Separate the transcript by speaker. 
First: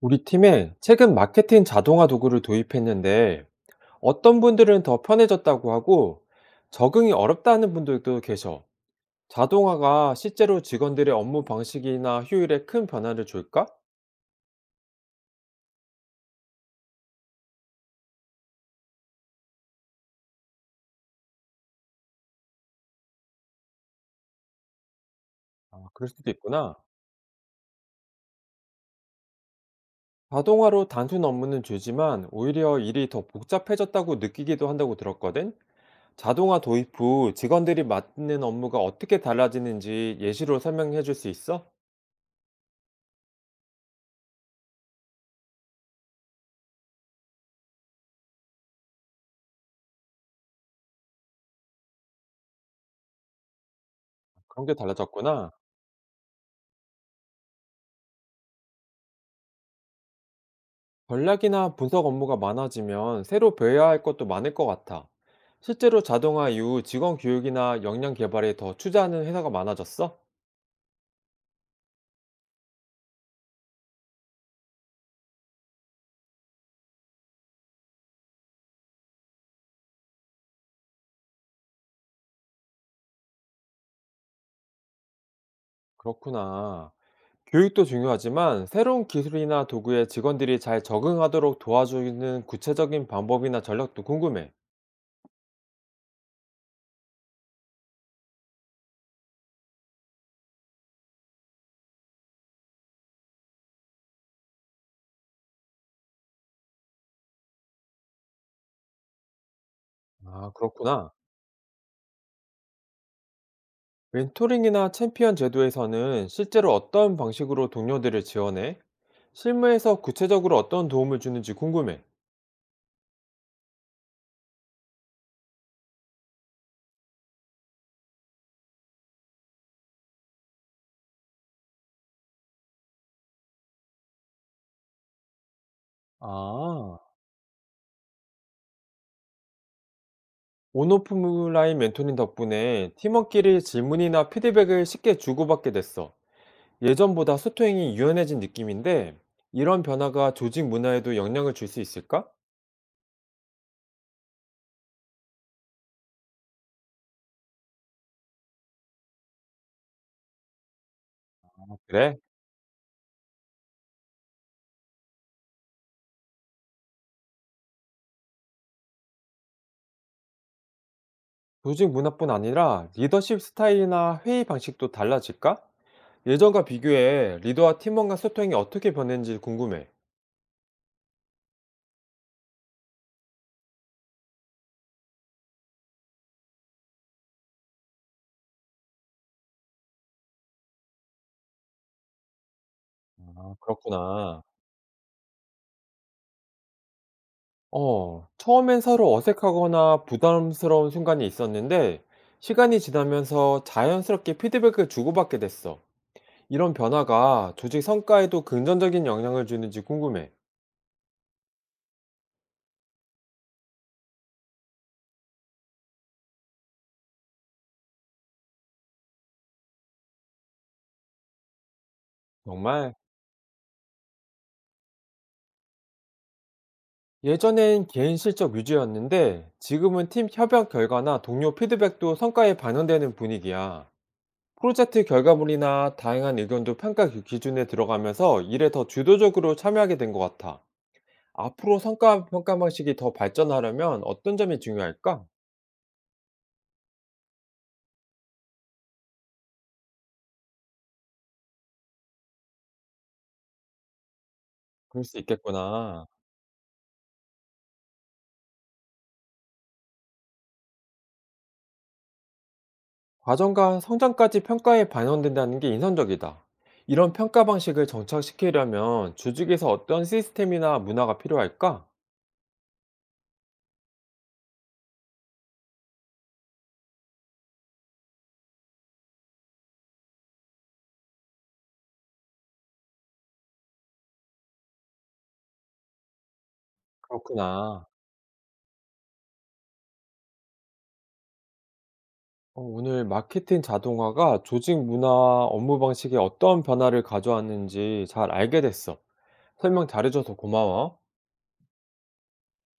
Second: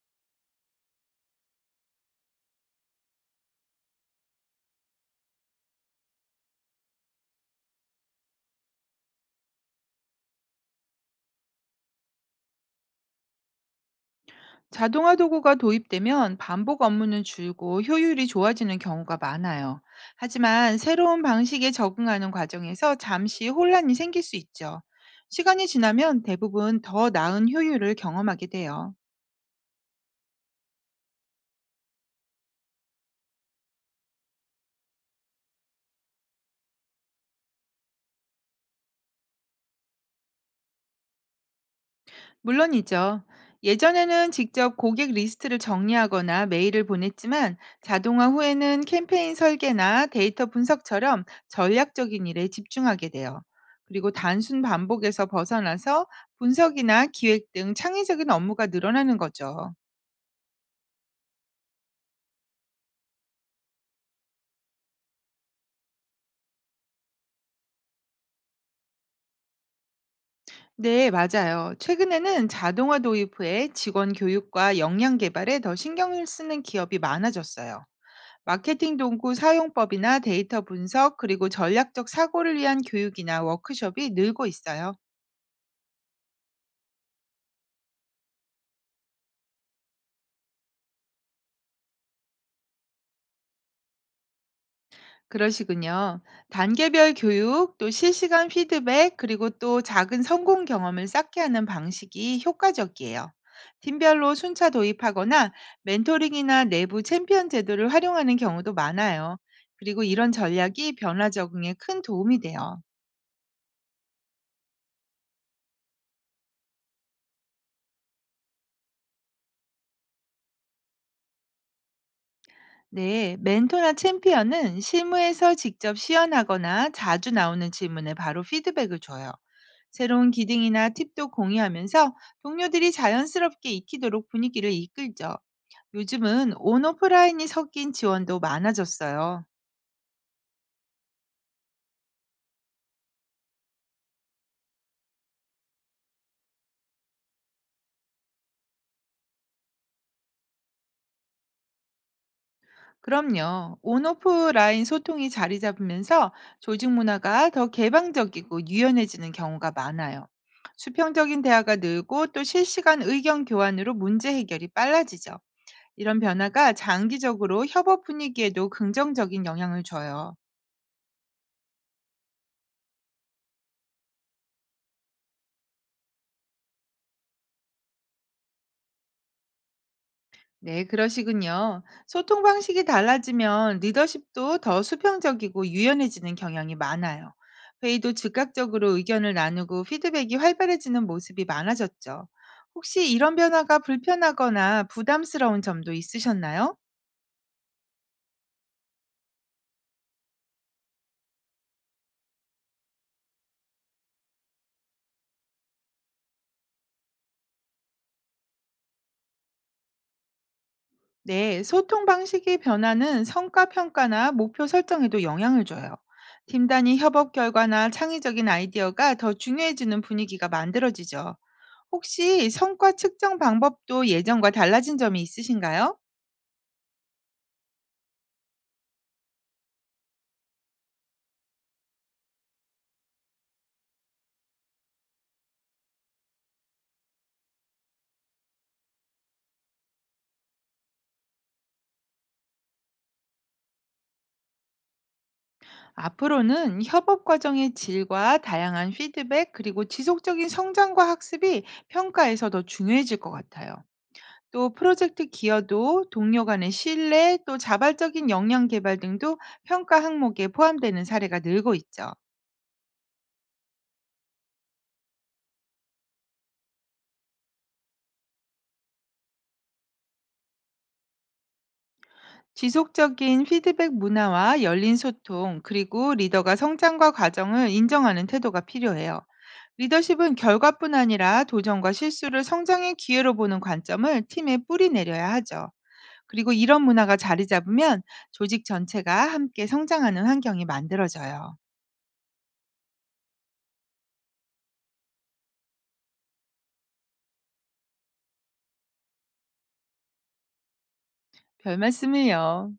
Speaker 1: 우리 팀에 최근 마케팅 자동화 도구를 도입했는데 어떤 분들은 더 편해졌다고 하고 적응이 어렵다는 분들도 계셔. 자동화가 실제로 직원들의 업무 방식이나 효율에 큰 변화를 줄까?
Speaker 2: 자동화 도구가 도입되면 반복 업무는 줄고 효율이 좋아지는 경우가 많아요. 하지만 새로운 방식에 적응하는 과정에서 잠시 혼란이 생길 수 있죠. 시간이
Speaker 1: 아, 그럴
Speaker 2: 지나면
Speaker 1: 수도 있구나.
Speaker 2: 대부분 더 나은 효율을 경험하게 돼요.
Speaker 1: 자동화로 단순 업무는 줄지만 오히려 일이 더 복잡해졌다고 느끼기도 한다고 들었거든. 자동화 도입 후 직원들이 맡는 업무가 어떻게 달라지는지 예시로 설명해 줄 수 있어?
Speaker 2: 물론이죠. 예전에는 직접 고객 리스트를 정리하거나 메일을 보냈지만 자동화 후에는 캠페인 설계나 데이터 분석처럼 전략적인 일에 집중하게 돼요. 그리고 단순
Speaker 1: 그런 게
Speaker 2: 반복에서
Speaker 1: 달라졌구나.
Speaker 2: 벗어나서 분석이나 기획 등 창의적인 업무가 늘어나는 거죠.
Speaker 1: 전략이나 분석 업무가 많아지면 새로 배워야 할 것도 많을 것 같아. 실제로 자동화 이후 직원 교육이나 역량 개발에 더 투자하는 회사가 많아졌어?
Speaker 2: 네, 맞아요. 최근에는 자동화 도입 후에 직원 교육과 역량 개발에 더 신경을 쓰는 기업이 많아졌어요. 마케팅 동구 사용법이나 데이터 분석, 그리고 전략적 사고를 위한 교육이나 워크숍이 늘고 있어요.
Speaker 1: 그렇구나. 교육도 중요하지만 새로운 기술이나 도구에 직원들이 잘 적응하도록 도와주는 구체적인 방법이나 전략도 궁금해.
Speaker 2: 그러시군요. 단계별 교육, 또 실시간 피드백, 그리고 또 작은 성공 경험을 쌓게 하는 방식이 효과적이에요. 팀별로 순차 도입하거나 멘토링이나 내부 챔피언 제도를 활용하는 경우도 많아요. 그리고 이런
Speaker 1: 아,
Speaker 2: 전략이
Speaker 1: 그렇구나.
Speaker 2: 변화 적응에 큰 도움이 돼요.
Speaker 1: 멘토링이나 챔피언 제도에서는 실제로 어떤 방식으로 동료들을 지원해? 실무에서 구체적으로 어떤 도움을 주는지 궁금해.
Speaker 2: 네, 멘토나 챔피언은 실무에서 직접 시연하거나 자주 나오는 질문에 바로 피드백을 줘요. 새로운 기능이나 팁도 공유하면서 동료들이 자연스럽게 익히도록 분위기를 이끌죠. 요즘은
Speaker 1: 아.
Speaker 2: 온오프라인이 섞인 지원도 많아졌어요.
Speaker 1: 온오프라인 멘토링 덕분에 팀원끼리 질문이나 피드백을 쉽게 주고받게 됐어. 예전보다 소통이 유연해진 느낌인데, 이런 변화가 조직 문화에도 영향을 줄 수 있을까?
Speaker 2: 그럼요. 온오프라인 소통이 자리 잡으면서 조직 문화가 더 개방적이고 유연해지는 경우가 많아요. 수평적인 대화가
Speaker 1: 그래.
Speaker 2: 늘고 또 실시간 의견 교환으로 문제 해결이 빨라지죠. 이런 변화가 장기적으로 협업 분위기에도 긍정적인 영향을 줘요.
Speaker 1: 조직 문화뿐 아니라 리더십 스타일이나 회의 방식도 달라질까? 예전과 비교해 리더와 팀원과 소통이 어떻게 변했는지 궁금해.
Speaker 2: 네, 그러시군요. 소통 방식이 달라지면 리더십도 더 수평적이고 유연해지는 경향이 많아요. 회의도 즉각적으로 의견을 나누고 피드백이 활발해지는 모습이 많아졌죠. 혹시 이런
Speaker 1: 아,
Speaker 2: 변화가
Speaker 1: 그렇구나.
Speaker 2: 불편하거나 부담스러운 점도 있으셨나요?
Speaker 1: 처음엔 서로 어색하거나 부담스러운 순간이 있었는데, 시간이 지나면서 자연스럽게 피드백을 주고받게 됐어. 이런 변화가 조직 성과에도 긍정적인 영향을 주는지 궁금해.
Speaker 2: 네, 소통 방식의 변화는 성과 평가나 목표 설정에도 영향을 줘요. 팀 단위 협업 결과나 창의적인 아이디어가 더 중요해지는 분위기가 만들어지죠. 혹시 성과
Speaker 1: 정말
Speaker 2: 측정 방법도 예전과 달라진 점이 있으신가요?
Speaker 1: 예전엔 개인 실적 위주였는데 지금은 팀 협약 결과나 동료 피드백도 성과에 반영되는 분위기야. 프로젝트 결과물이나 다양한 의견도 평가 기준에 들어가면서 일에 더 주도적으로 참여하게 된 것 같아. 앞으로 성과 평가 방식이 더 발전하려면 어떤 점이 중요할까?
Speaker 2: 앞으로는 협업 과정의 질과 다양한 피드백 그리고 지속적인 성장과 학습이 평가에서 더 중요해질 것 같아요. 또
Speaker 1: 그럴 수
Speaker 2: 프로젝트 기여도,
Speaker 1: 있겠구나.
Speaker 2: 동료 간의 신뢰, 또 자발적인 역량 개발 등도 평가 항목에 포함되는 사례가 늘고 있죠.
Speaker 1: 과정과 성장까지 평가에 반영된다는 게 인상적이다. 이런 평가 방식을 정착시키려면 조직에서 어떤 시스템이나 문화가 필요할까?
Speaker 2: 지속적인 피드백 문화와 열린 소통, 그리고 리더가 성장과 과정을 인정하는 태도가 필요해요. 리더십은 결과뿐 아니라 도전과 실수를 성장의 기회로 보는 관점을 팀에 뿌리내려야 하죠. 그리고 이런 문화가 자리
Speaker 1: 그렇구나.
Speaker 2: 잡으면 조직 전체가 함께 성장하는 환경이 만들어져요.
Speaker 1: 오늘 마케팅 자동화가 조직 문화와 업무 방식에 어떤 변화를 가져왔는지 잘 알게 됐어. 설명 잘해줘서 고마워.
Speaker 2: 별 말씀을요.